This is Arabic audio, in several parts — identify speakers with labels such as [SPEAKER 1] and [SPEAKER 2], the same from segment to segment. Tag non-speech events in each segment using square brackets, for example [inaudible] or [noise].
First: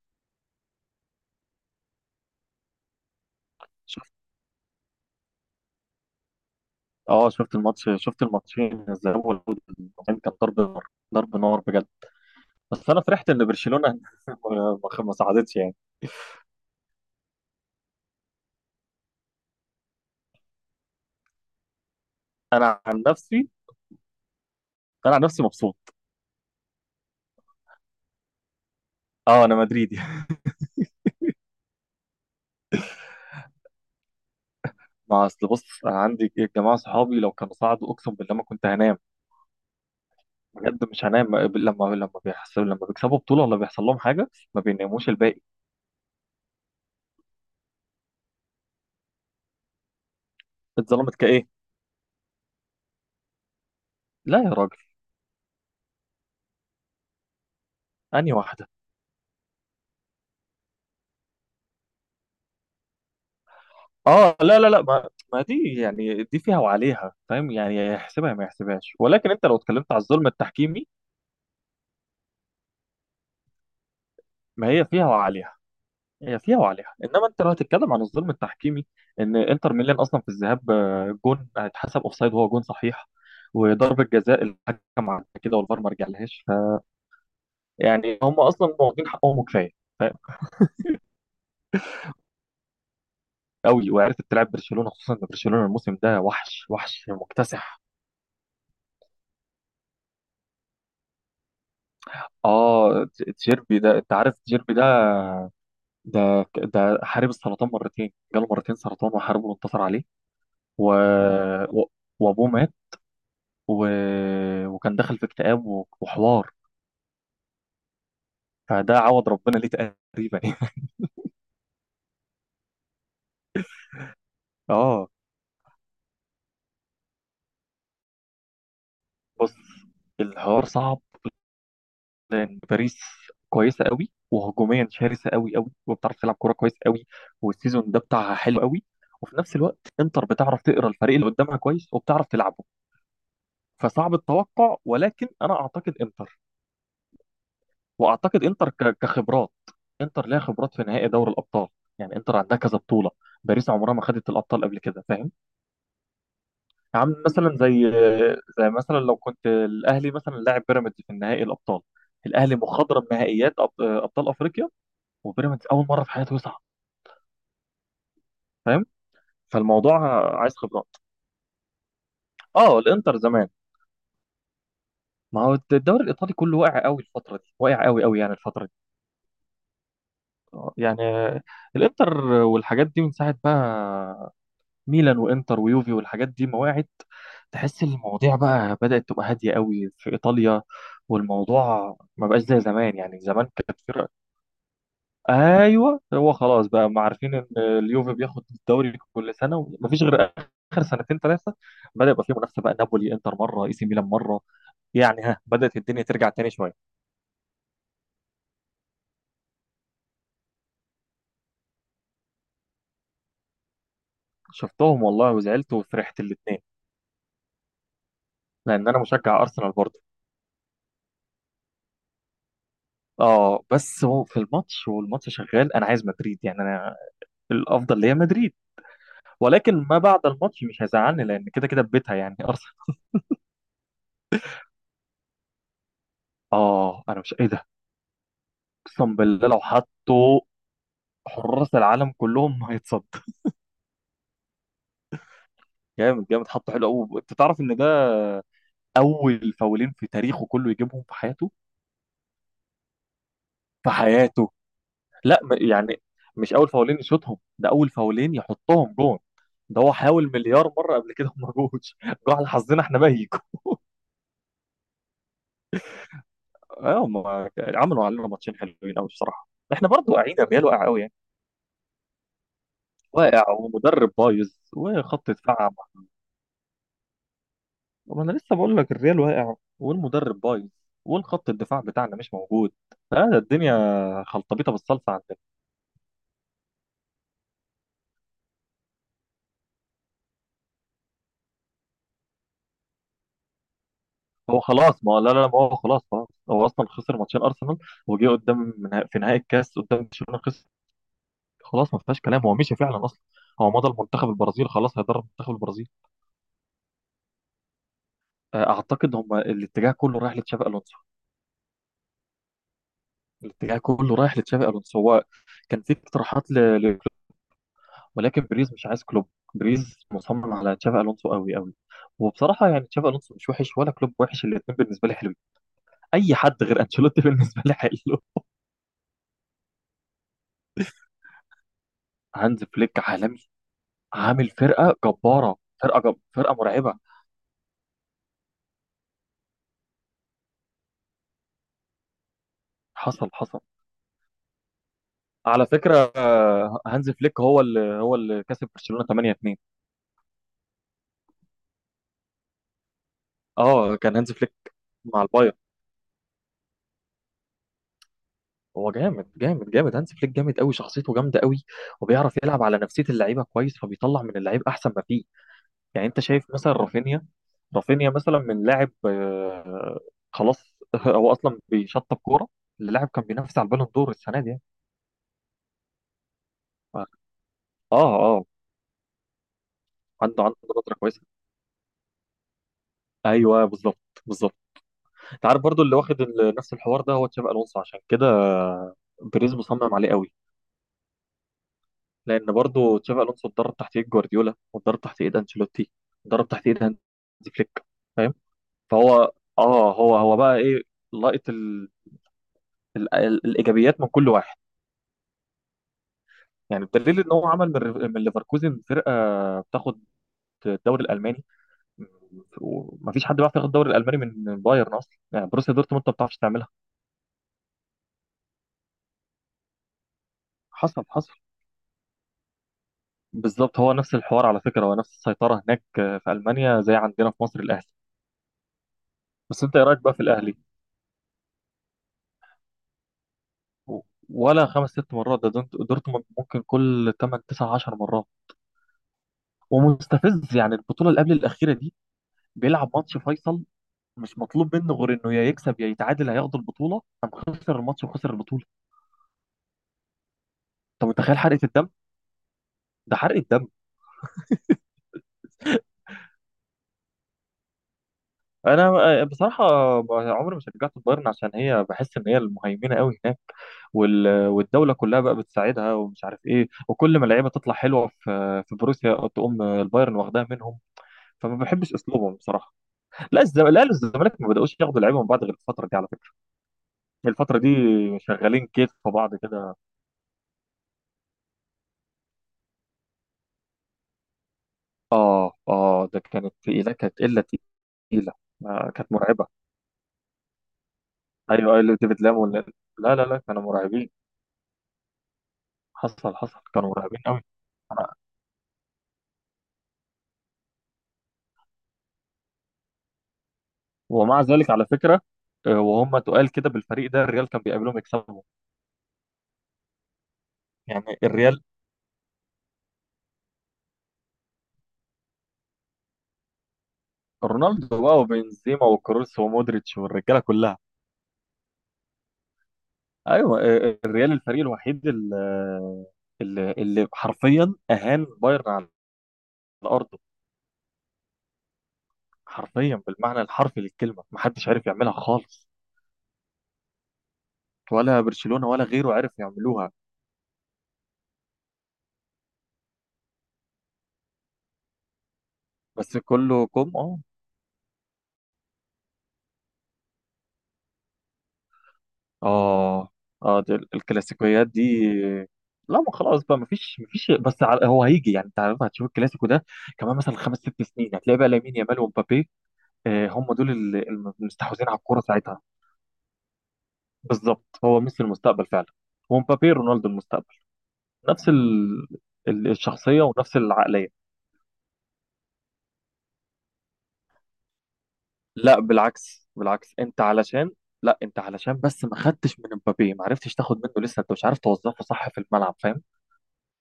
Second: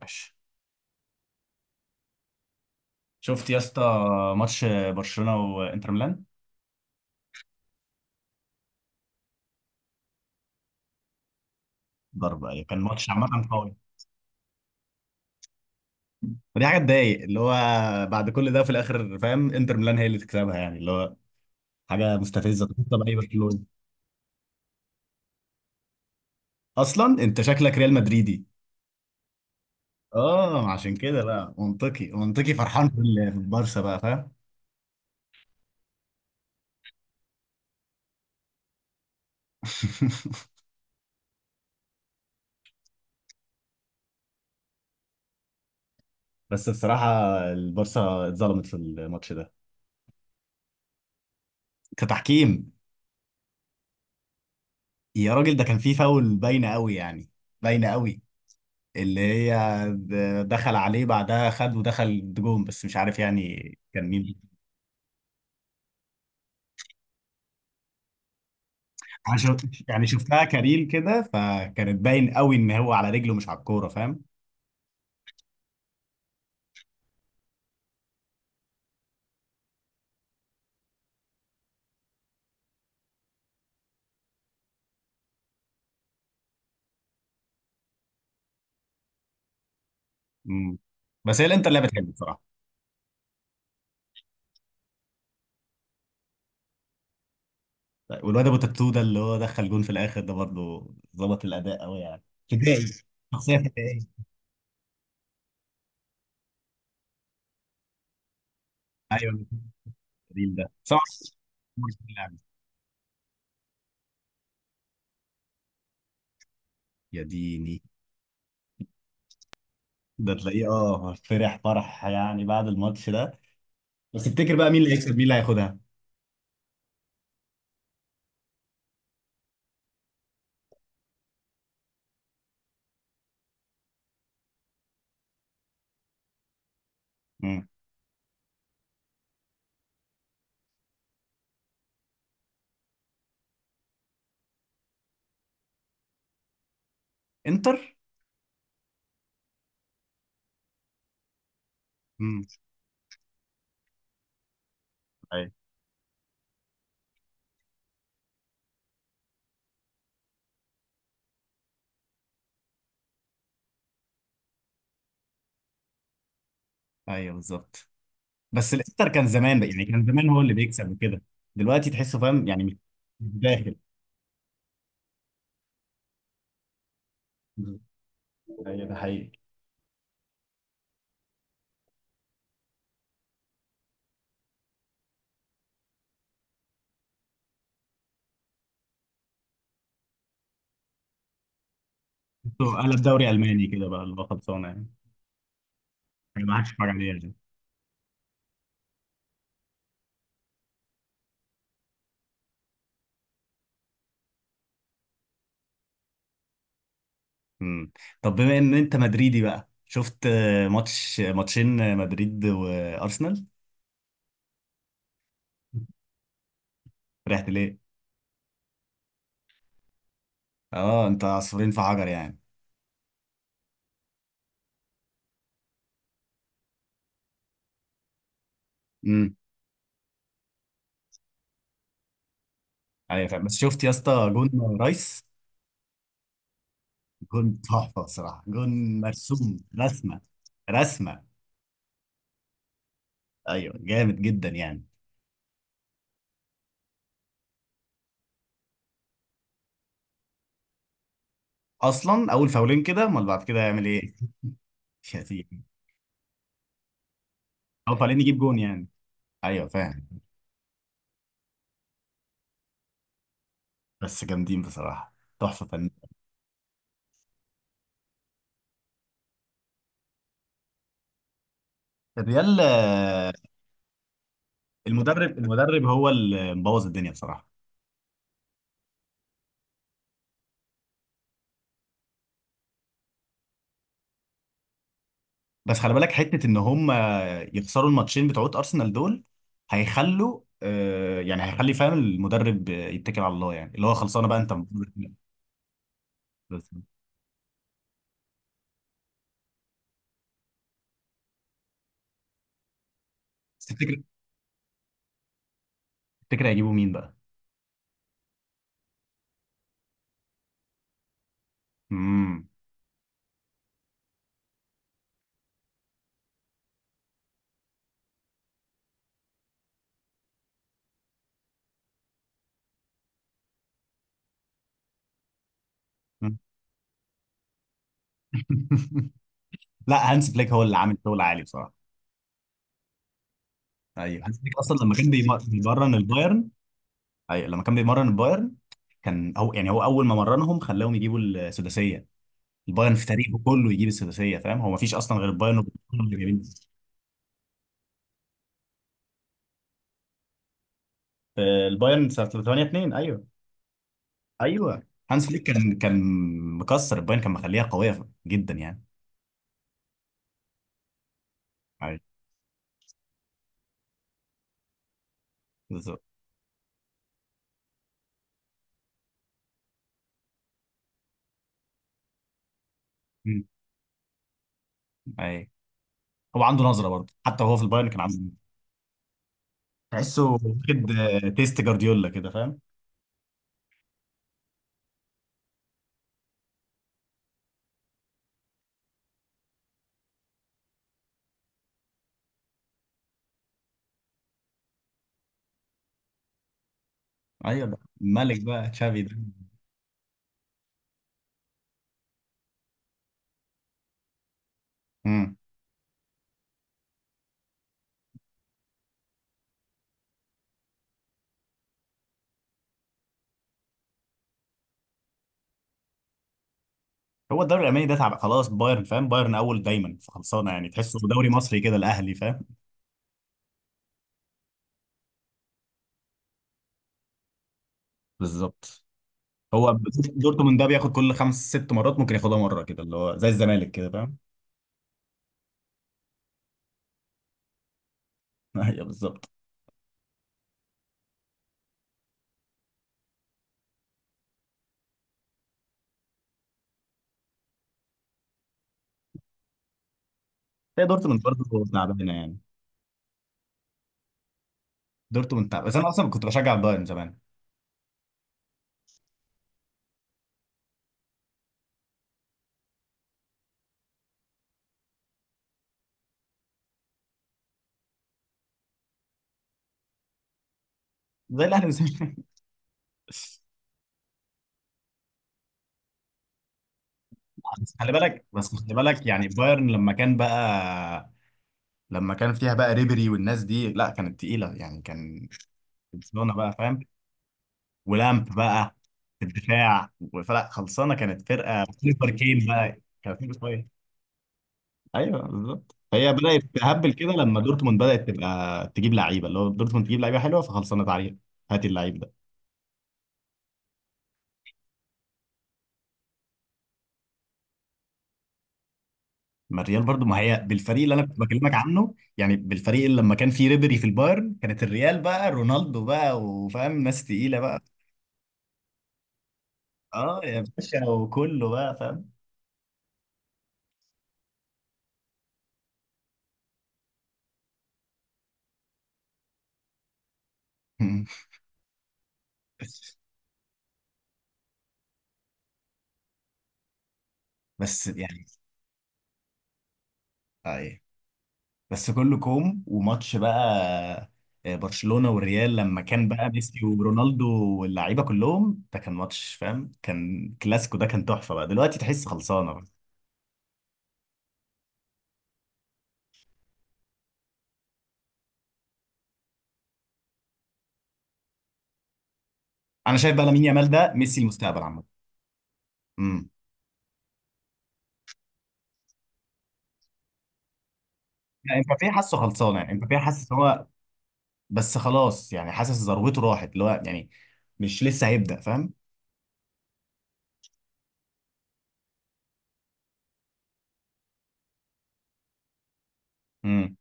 [SPEAKER 1] ماشي. شفت يا اسطى
[SPEAKER 2] شفت.
[SPEAKER 1] ماتش برشلونه وانتر ميلان؟
[SPEAKER 2] اه شفت الماتش، شفت الماتشين الذهاب والإياب. كان ضرب نار، ضرب نار بجد.
[SPEAKER 1] ضرب، أيوة. كان
[SPEAKER 2] بس انا
[SPEAKER 1] ماتش
[SPEAKER 2] فرحت ان
[SPEAKER 1] عامه قوي.
[SPEAKER 2] برشلونه [laughs] ما ساعدتش يعني.
[SPEAKER 1] ودي حاجه تضايق، اللي هو بعد كل ده في الاخر فاهم، انتر ميلان هي اللي تكسبها، يعني اللي هو حاجه مستفزه.
[SPEAKER 2] انا عن
[SPEAKER 1] طب اي
[SPEAKER 2] نفسي
[SPEAKER 1] برشلونه؟
[SPEAKER 2] انا عن نفسي مبسوط.
[SPEAKER 1] اصلا انت شكلك ريال مدريدي.
[SPEAKER 2] اه، انا مدريدي. [laughs]
[SPEAKER 1] اه، عشان كده بقى منطقي، منطقي فرحان في البارسا بقى، فاهم.
[SPEAKER 2] ما اصل بص، انا عندي جماعه صحابي لو كانوا صعدوا اقسم بالله ما كنت هنام.
[SPEAKER 1] [laughs]
[SPEAKER 2] بجد مش هنام، لما بيحصل، لما بيكسبوا بطوله ولا بيحصل لهم حاجه ما بيناموش الباقي.
[SPEAKER 1] بس بصراحه، البارسا اتظلمت في الماتش ده،
[SPEAKER 2] اتظلمت كايه؟
[SPEAKER 1] كتحكيم.
[SPEAKER 2] لا يا راجل.
[SPEAKER 1] يا راجل، ده كان فيه فاول باينه قوي يعني، باينه قوي.
[SPEAKER 2] انهي واحده؟
[SPEAKER 1] اللي هي دخل عليه بعدها، خد ودخل جون، بس مش عارف يعني كان
[SPEAKER 2] اه،
[SPEAKER 1] مين.
[SPEAKER 2] لا، لا، لا، ما دي يعني، دي فيها وعليها، فاهم؟ يعني يحسبها ما يحسبهاش، ولكن
[SPEAKER 1] انا
[SPEAKER 2] انت لو
[SPEAKER 1] شفت،
[SPEAKER 2] اتكلمت على
[SPEAKER 1] يعني
[SPEAKER 2] الظلم
[SPEAKER 1] شفتها كريل
[SPEAKER 2] التحكيمي.
[SPEAKER 1] كده، فكانت باين قوي ان هو على رجله مش على الكوره، فاهم.
[SPEAKER 2] ما هي فيها وعليها، هي فيها وعليها، انما انت لو هتتكلم عن الظلم التحكيمي. ان انتر ميلان اصلا في الذهاب، جون هيتحسب اوفسايد وهو جون صحيح. وضربة جزاء الحكم عملها كده والفار ما رجعلهاش. فيعني هم اصلا واخدين حقهم كفايه، فاهم؟
[SPEAKER 1] مم. بس هي الانتر لعبت حلو بصراحه.
[SPEAKER 2] قوي، وعرفت تلعب برشلونه، خصوصا ان برشلونه الموسم ده وحش، وحش مكتسح.
[SPEAKER 1] طيب، والواد ابو تاتو ده اللي هو دخل جون في الاخر ده برضه، ظبط الاداء قوي يعني. فدائي،
[SPEAKER 2] اه،
[SPEAKER 1] شخصيه
[SPEAKER 2] تشيربي ده، انت
[SPEAKER 1] فدائيه.
[SPEAKER 2] عارف تشيربي ده؟ ده ده حارب السرطان مرتين، جاله مرتين سرطان
[SPEAKER 1] ايوه،
[SPEAKER 2] وحاربه وانتصر عليه.
[SPEAKER 1] كريل ده
[SPEAKER 2] و...
[SPEAKER 1] سمع
[SPEAKER 2] و...
[SPEAKER 1] اللعب.
[SPEAKER 2] وابوه مات، و... وكان دخل في اكتئاب و... وحوار.
[SPEAKER 1] يا ديني.
[SPEAKER 2] فده عوض ربنا ليه
[SPEAKER 1] ده
[SPEAKER 2] تقريبا.
[SPEAKER 1] تلاقيه
[SPEAKER 2] [laughs]
[SPEAKER 1] اه، فرح فرح يعني بعد الماتش ده. بس تفتكر بقى مين اللي
[SPEAKER 2] اه
[SPEAKER 1] هيكسب، مين اللي هياخدها؟
[SPEAKER 2] بص، الحوار صعب. لان باريس كويسه قوي، وهجوميا شرسه قوي قوي، وبتعرف تلعب كوره كويس قوي.
[SPEAKER 1] مم.
[SPEAKER 2] والسيزون ده بتاعها حلو قوي. وفي نفس الوقت انتر بتعرف تقرا الفريق اللي قدامها كويس وبتعرف تلعبه. فصعب التوقع، ولكن انا اعتقد انتر،
[SPEAKER 1] انتر.
[SPEAKER 2] واعتقد انتر كخبرات. انتر ليها خبرات في نهائي دوري الابطال، يعني انتر عندها كذا بطوله. باريس عمرها ما خدت الابطال قبل كده، فاهم؟
[SPEAKER 1] ايوه،
[SPEAKER 2] عم مثلا زي زي مثلا لو كنت الاهلي مثلا لاعب بيراميدز في النهائي الابطال. الاهلي مخضرم نهائيات ابطال افريقيا. وبيراميدز اول مره في حياته يصعد،
[SPEAKER 1] ايوه، بالظبط. بس
[SPEAKER 2] فاهم؟
[SPEAKER 1] الانتر كان زمان بقى، يعني
[SPEAKER 2] فالموضوع
[SPEAKER 1] كان زمان هو
[SPEAKER 2] عايز
[SPEAKER 1] اللي بيكسب
[SPEAKER 2] خبرات.
[SPEAKER 1] وكده. دلوقتي تحسه فاهم، يعني مش
[SPEAKER 2] اه الانتر
[SPEAKER 1] مش
[SPEAKER 2] زمان.
[SPEAKER 1] داخل.
[SPEAKER 2] ما هو الدوري الايطالي كله واقع قوي الفتره دي، واقع قوي قوي يعني الفتره دي.
[SPEAKER 1] ايوه ده حقيقي.
[SPEAKER 2] يعني الانتر والحاجات دي من ساعه بقى، ميلان وانتر ويوفي والحاجات دي مواعيد. تحس المواضيع بقى بدأت تبقى هادية قوي في إيطاليا. والموضوع ما بقاش زي
[SPEAKER 1] تحسه
[SPEAKER 2] زمان،
[SPEAKER 1] قلب
[SPEAKER 2] يعني
[SPEAKER 1] دوري
[SPEAKER 2] زمان
[SPEAKER 1] الماني
[SPEAKER 2] كانت
[SPEAKER 1] كده بقى،
[SPEAKER 2] فرق.
[SPEAKER 1] اللي هو خلصانه يعني
[SPEAKER 2] ايوه هو
[SPEAKER 1] يعني ما
[SPEAKER 2] خلاص
[SPEAKER 1] حدش يتفرج
[SPEAKER 2] بقى، ما
[SPEAKER 1] عليه يعني.
[SPEAKER 2] عارفين ان اليوفي بياخد الدوري كل سنه ومفيش غير. اخر سنتين ثلاثه بدأ يبقى فيه منافسه بقى، نابولي انتر مره، اي سي ميلان مره. يعني ها، بدأت الدنيا ترجع تاني شويه.
[SPEAKER 1] امم طب بما ان انت مدريدي بقى، شفت ماتشين مدريد وارسنال؟
[SPEAKER 2] شفتهم والله وزعلت وفرحت الاثنين.
[SPEAKER 1] رحت ليه؟
[SPEAKER 2] لان انا مشجع ارسنال برضه.
[SPEAKER 1] اه، انت عصفورين في حجر يعني.
[SPEAKER 2] اه بس هو في الماتش والماتش شغال انا عايز مدريد، يعني انا الافضل ليا مدريد.
[SPEAKER 1] امم.
[SPEAKER 2] ولكن ما بعد الماتش مش هيزعلني، لان كده كده في بيتها يعني ارسنال.
[SPEAKER 1] ايوه فاهم. بس شفت يا اسطى، جون رايس.
[SPEAKER 2] اه انا مش. ايه
[SPEAKER 1] جون
[SPEAKER 2] ده؟
[SPEAKER 1] تحفه بصراحه، جون
[SPEAKER 2] اقسم بالله
[SPEAKER 1] مرسوم
[SPEAKER 2] لو
[SPEAKER 1] رسمه.
[SPEAKER 2] حطوا
[SPEAKER 1] رسمه.
[SPEAKER 2] حراس العالم كلهم هيتصد.
[SPEAKER 1] ايوه، جامد جدا يعني.
[SPEAKER 2] جامد جامد. حطه حلو قوي، انت تعرف ان ده اول فاولين في تاريخه كله يجيبهم في حياته،
[SPEAKER 1] اصلا اول فاولين كده، امال بعد كده هيعمل
[SPEAKER 2] في
[SPEAKER 1] ايه؟
[SPEAKER 2] حياته. لا،
[SPEAKER 1] شتيم.
[SPEAKER 2] يعني مش اول فاولين يشوطهم، ده اول
[SPEAKER 1] اول فاولين
[SPEAKER 2] فاولين
[SPEAKER 1] يجيب جون يعني.
[SPEAKER 2] يحطهم جون.
[SPEAKER 1] ايوه
[SPEAKER 2] ده هو
[SPEAKER 1] فاهم.
[SPEAKER 2] حاول مليار مره قبل كده وما جوش. [laughs] جه على حظنا احنا ميكو.
[SPEAKER 1] بس جامدين بصراحه، تحفه فنيه.
[SPEAKER 2] اه هم عملوا علينا ماتشين حلوين قوي بصراحه. احنا برضو واقعين، الريال واقع قوي يعني.
[SPEAKER 1] الريال.
[SPEAKER 2] واقع، ومدرب بايظ، وخط
[SPEAKER 1] المدرب
[SPEAKER 2] دفاع.
[SPEAKER 1] المدرب هو اللي مبوظ الدنيا بصراحه.
[SPEAKER 2] طب انا لسه بقول لك الريال واقع والمدرب بايظ والخط الدفاع بتاعنا مش موجود. فهذا الدنيا خلطبيطه بالصلصه عندنا.
[SPEAKER 1] بس خلي بالك حته ان هم يخسروا الماتشين بتوعت ارسنال دول، هيخلوا آه، يعني هيخلي، فاهم، المدرب يتكل على الله يعني، اللي هو خلصانه بقى انت
[SPEAKER 2] هو خلاص. ما
[SPEAKER 1] مدرب.
[SPEAKER 2] هو- لا، لا، لا، ما هو خلاص خلاص، هو
[SPEAKER 1] بس
[SPEAKER 2] اصلا خسر ماتشين ارسنال. وجه قدام في نهائي الكاس قدام برشلونه خسر. خلاص ما فيهاش كلام، هو مشي فعلا اصلا.
[SPEAKER 1] بس
[SPEAKER 2] هو مضى
[SPEAKER 1] تفتكر
[SPEAKER 2] المنتخب البرازيل، خلاص هيدرب منتخب البرازيل.
[SPEAKER 1] تفتكر هيجيبوا مين بقى؟
[SPEAKER 2] اعتقد هم الاتجاه كله رايح لتشافي الونسو.
[SPEAKER 1] امم.
[SPEAKER 2] الاتجاه كله رايح لتشافي الونسو، هو كان في اقتراحات ولكن بريز مش عايز كلوب، بريز مصمم على تشافي الونسو قوي قوي. وبصراحه يعني تشافي الونسو مش وحش ولا كلوب وحش، الاثنين بالنسبه لي حلوين. اي
[SPEAKER 1] [laughs]
[SPEAKER 2] حد غير انشيلوتي [laughs] بالنسبه لي حلو.
[SPEAKER 1] لا، هانس فليك هو اللي عامل شغل عالي بصراحه.
[SPEAKER 2] هانز فليك عالمي.
[SPEAKER 1] ايوه، هانس
[SPEAKER 2] عامل
[SPEAKER 1] فليك اصلا لما
[SPEAKER 2] فرقه
[SPEAKER 1] كان
[SPEAKER 2] جباره،
[SPEAKER 1] بيمرن
[SPEAKER 2] فرقه
[SPEAKER 1] البايرن.
[SPEAKER 2] فرقه مرعبه.
[SPEAKER 1] أيوة. لما كان بيمرن البايرن، كان هو يعني، هو اول ما مرنهم خلاهم يجيبوا السداسيه. البايرن في
[SPEAKER 2] حصل
[SPEAKER 1] تاريخه
[SPEAKER 2] حصل.
[SPEAKER 1] كله يجيب السداسيه، فاهم، هو ما فيش اصلا غير البايرن
[SPEAKER 2] على
[SPEAKER 1] وبرشلونة
[SPEAKER 2] فكره،
[SPEAKER 1] اللي جايبين.
[SPEAKER 2] هانز فليك هو اللي كسب برشلونه 8-2.
[SPEAKER 1] البايرن سنه 8-2. ايوه،
[SPEAKER 2] اه كان هانز فليك
[SPEAKER 1] ايوه،
[SPEAKER 2] مع
[SPEAKER 1] هانس فليك
[SPEAKER 2] البايرن.
[SPEAKER 1] كان مكسر البايرن، كان مخليها قويه جدا يعني.
[SPEAKER 2] هو جامد، جامد، جامد، هانز فليك جامد قوي، شخصيته جامده قوي.
[SPEAKER 1] ايوه
[SPEAKER 2] وبيعرف يلعب على نفسيه اللعيبه كويس، فبيطلع من اللعيب احسن ما فيه.
[SPEAKER 1] بالظبط.
[SPEAKER 2] يعني انت شايف مثلا رافينيا مثلا من لاعب خلاص. [laughs] هو اصلا بيشطب كوره للاعب كان
[SPEAKER 1] مم.
[SPEAKER 2] بينافس على البالون دور السنه دي يعني.
[SPEAKER 1] ايوه، هو عنده نظره
[SPEAKER 2] ف-
[SPEAKER 1] برضه، حتى وهو في البايرن كان
[SPEAKER 2] اه
[SPEAKER 1] عنده نظرة.
[SPEAKER 2] اه
[SPEAKER 1] تحسه
[SPEAKER 2] عنده
[SPEAKER 1] واخد
[SPEAKER 2] نظره كويسه.
[SPEAKER 1] تيست جارديولا كده، فاهم.
[SPEAKER 2] ايوه بالظبط، بالظبط. انت عارف برضو اللي واخد نفس الحوار ده هو تشابي الونسو، عشان كده بيريز مصمم عليه قوي. لان برضو تشابي الونسو اتدرب تحت ايد جوارديولا، واتدرب تحت ايد انشيلوتي، اتدرب تحت ايد هانزي
[SPEAKER 1] ايوه، ده
[SPEAKER 2] فليك، فاهم؟
[SPEAKER 1] الملك بقى، تشافي ده.
[SPEAKER 2] فهو اه هو بقى ايه، لقط الايجابيات من كل واحد.
[SPEAKER 1] مم.
[SPEAKER 2] يعني بدليل ان هو عمل من من ليفركوزن فرقه بتاخد الدوري الالماني. ومفيش حد بيعرف ياخد الدوري الالماني من بايرن اصلا، يعني بروسيا دورتموند ما بتعرفش تعملها.
[SPEAKER 1] هو الدوري الالماني ده تعب خلاص، بايرن فاهم، بايرن اول دايما فخلصانه يعني، تحسه
[SPEAKER 2] حصل
[SPEAKER 1] دوري
[SPEAKER 2] حصل
[SPEAKER 1] مصري كده الاهلي، فاهم
[SPEAKER 2] بالظبط. هو نفس الحوار على فكره، هو نفس السيطره هناك في المانيا زي عندنا في مصر الاهلي.
[SPEAKER 1] بالظبط.
[SPEAKER 2] بس
[SPEAKER 1] هو [laughs]
[SPEAKER 2] انت ايه رايك بقى في الاهلي؟
[SPEAKER 1] دورتموند ده بياخد كل خمس ست مرات، ممكن ياخدها مره كده، اللي هو زي الزمالك كده،
[SPEAKER 2] و-
[SPEAKER 1] فاهم.
[SPEAKER 2] ولا خمس ست مرات، ده دورتموند ممكن كل 8 9 10 مرات.
[SPEAKER 1] [laughs] ايوه بالظبط.
[SPEAKER 2] ومستفز، يعني البطوله اللي قبل الاخيره دي بيلعب ماتش فيصل، مش مطلوب منه غير انه يا يكسب يا يتعادل هياخد البطوله، قام خسر الماتش وخسر البطوله.
[SPEAKER 1] هي
[SPEAKER 2] انت
[SPEAKER 1] دورتموند
[SPEAKER 2] متخيل
[SPEAKER 1] برضه
[SPEAKER 2] حرقة الدم؟
[SPEAKER 1] تعبانه يعني،
[SPEAKER 2] ده حرقة دم.
[SPEAKER 1] دورتموند تعب. بس انا اصلا كنت بشجع بايرن زمان.
[SPEAKER 2] انا بصراحة عمري ما شجعت البايرن، عشان هي بحس ان هي المهيمنة قوي هناك، والدولة كلها بقى بتساعدها ومش عارف ايه، وكل ما اللعيبة تطلع حلوة في بروسيا تقوم البايرن واخداها منهم.
[SPEAKER 1] زي
[SPEAKER 2] فما
[SPEAKER 1] الاهلي بالظبط.
[SPEAKER 2] بحبش
[SPEAKER 1] [laughs]
[SPEAKER 2] اسلوبهم بصراحة. لا الزمالك ما بدأوش ياخدوا لعيبة من بعض غير الفترة دي، على فكرة الفترة دي
[SPEAKER 1] بس خلي بالك بس
[SPEAKER 2] شغالين
[SPEAKER 1] خلي
[SPEAKER 2] كتف
[SPEAKER 1] بالك
[SPEAKER 2] في
[SPEAKER 1] يعني،
[SPEAKER 2] بعض
[SPEAKER 1] بايرن
[SPEAKER 2] كده.
[SPEAKER 1] لما كان فيها بقى ريبري والناس دي، لا كانت تقيله يعني، كان،
[SPEAKER 2] اه، اه، ده
[SPEAKER 1] برشلونه بقى،
[SPEAKER 2] كانت
[SPEAKER 1] فاهم،
[SPEAKER 2] تقيلة، كانت قلة تقيلة،
[SPEAKER 1] ولامب بقى
[SPEAKER 2] كانت
[SPEAKER 1] في
[SPEAKER 2] مرعبة.
[SPEAKER 1] الدفاع، فلا خلصانه كانت فرقه
[SPEAKER 2] ايوه، ايوه،
[SPEAKER 1] سوبر
[SPEAKER 2] ديفيد
[SPEAKER 1] كين
[SPEAKER 2] لامو، لا،
[SPEAKER 1] بقى، كان
[SPEAKER 2] لا،
[SPEAKER 1] في
[SPEAKER 2] لا، كانوا
[SPEAKER 1] بصوية.
[SPEAKER 2] مرعبين.
[SPEAKER 1] ايوه بالظبط، هي
[SPEAKER 2] حصل
[SPEAKER 1] بدات
[SPEAKER 2] حصل كانوا
[SPEAKER 1] تهبل كده
[SPEAKER 2] مرعبين
[SPEAKER 1] لما
[SPEAKER 2] قوي.
[SPEAKER 1] دورتموند بدات
[SPEAKER 2] انا
[SPEAKER 1] تبقى تجيب لعيبه، اللي هو دورتموند تجيب لعيبه حلوه، فخلصانه تعالى هات اللعيب ده.
[SPEAKER 2] ومع ذلك على فكره، وهم تقال كده بالفريق ده الريال كان بيقابلهم يكسبهم.
[SPEAKER 1] ما الريال برضو، ما هي بالفريق اللي
[SPEAKER 2] يعني
[SPEAKER 1] انا كنت بكلمك
[SPEAKER 2] الريال
[SPEAKER 1] عنه، يعني بالفريق اللي لما كان فيه ريبري في البايرن، كانت الريال بقى رونالدو بقى وفاهم ناس تقيله بقى.
[SPEAKER 2] رونالدو بقى وبنزيما وكروس ومودريتش
[SPEAKER 1] اه يا
[SPEAKER 2] والرجاله كلها.
[SPEAKER 1] باشا، وكله بقى فاهم.
[SPEAKER 2] ايوه، الريال الفريق الوحيد اللي حرفيا اهان بايرن على ارضه.
[SPEAKER 1] [laughs]
[SPEAKER 2] حرفيا، بالمعنى الحرفي للكلمه محدش عارف يعملها خالص.
[SPEAKER 1] بس
[SPEAKER 2] ولا
[SPEAKER 1] يعني
[SPEAKER 2] برشلونه ولا غيره عرف يعملوها.
[SPEAKER 1] اي، بس كله كوم وماتش بقى، برشلونة والريال لما كان
[SPEAKER 2] بس
[SPEAKER 1] بقى
[SPEAKER 2] كله
[SPEAKER 1] ميسي
[SPEAKER 2] كوم. اه
[SPEAKER 1] ورونالدو واللعيبة كلهم، ده كان ماتش فاهم، كان كلاسيكو، ده كان تحفة بقى، دلوقتي تحس خلصانة بقى.
[SPEAKER 2] اه اه دي الكلاسيكويات دي. لا ما خلاص بقى، مفيش، مفيش. بس هو هيجي، يعني انت عارف هتشوف الكلاسيكو ده كمان مثلا خمس ست سنين هتلاقي بقى لامين يامال ومبابي.
[SPEAKER 1] انا شايف بقى لامين
[SPEAKER 2] هم دول
[SPEAKER 1] يامال ده ميسي المستقبل عامة.
[SPEAKER 2] المستحوذين على الكوره ساعتها.
[SPEAKER 1] امم.
[SPEAKER 2] بالظبط هو ميسي المستقبل فعلا. ومبابي رونالدو المستقبل، نفس
[SPEAKER 1] لا، امبابي حاسه خلصانة يعني، امبابي
[SPEAKER 2] الشخصيه
[SPEAKER 1] حاسس
[SPEAKER 2] ونفس
[SPEAKER 1] هو.
[SPEAKER 2] العقليه.
[SPEAKER 1] بس خلاص يعني، حاسس ذروته راحت، اللي هو يعني مش لسه هيبدأ، فاهم.
[SPEAKER 2] لا بالعكس، بالعكس، انت علشان لا انت علشان بس ما خدتش من مبابي، ما عرفتش تاخد منه لسه، انت مش عارف توظفه صح في الملعب، فاهم؟
[SPEAKER 1] امم.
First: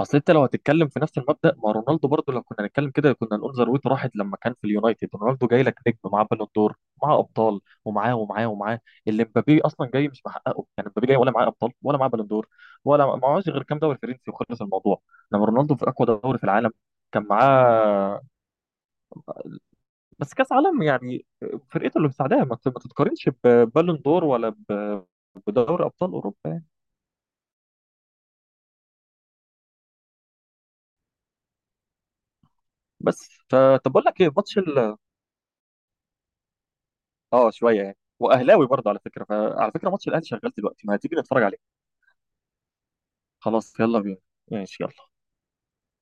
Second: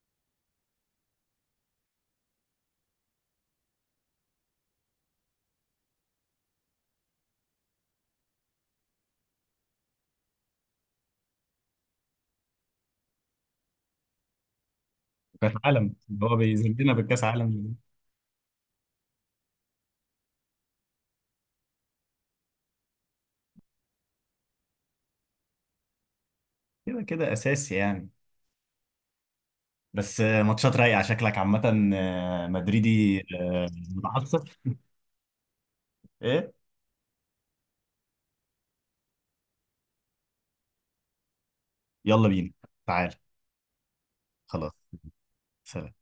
[SPEAKER 2] اصل انت لو هتتكلم في نفس المبدأ، ما رونالدو برضو لو كنا هنتكلم كده كنا نقول ذروته راحت لما كان في اليونايتد، رونالدو جاي لك نجم معاه بالون دور، معاه ابطال ومعاه ومعاه ومعاه. اللي مبابي اصلا جاي مش محققه، يعني مبابي جاي ولا معاه ابطال ولا معاه بالون دور، ولا معهوش غير كام دوري فرنسي وخلص الموضوع. لما
[SPEAKER 1] كاس
[SPEAKER 2] رونالدو في
[SPEAKER 1] عالم
[SPEAKER 2] اقوى
[SPEAKER 1] اللي هو
[SPEAKER 2] دوري في العالم
[SPEAKER 1] بيذلنا
[SPEAKER 2] كان
[SPEAKER 1] بالكاس عالم.
[SPEAKER 2] معاه. بس كاس عالم يعني، فرقته اللي مساعداها ما تتقارنش ببالون دور، ولا بدوري ابطال اوروبا يعني.
[SPEAKER 1] كده كده اساسي يعني. بس ماتشات رايقه شكلك عامه، مدريدي،
[SPEAKER 2] بس فطب اقول لك ايه،
[SPEAKER 1] متعصب.
[SPEAKER 2] ماتش ال
[SPEAKER 1] ايه؟
[SPEAKER 2] اه شويه يعني، واهلاوي برضه على فكره، فعلى فكره ماتش الاهلي شغال دلوقتي، ما هتيجي نتفرج عليه؟
[SPEAKER 1] يلا بينا، تعال.
[SPEAKER 2] خلاص يلا بينا.
[SPEAKER 1] خلاص.
[SPEAKER 2] ماشي، يلا.
[SPEAKER 1] سلام.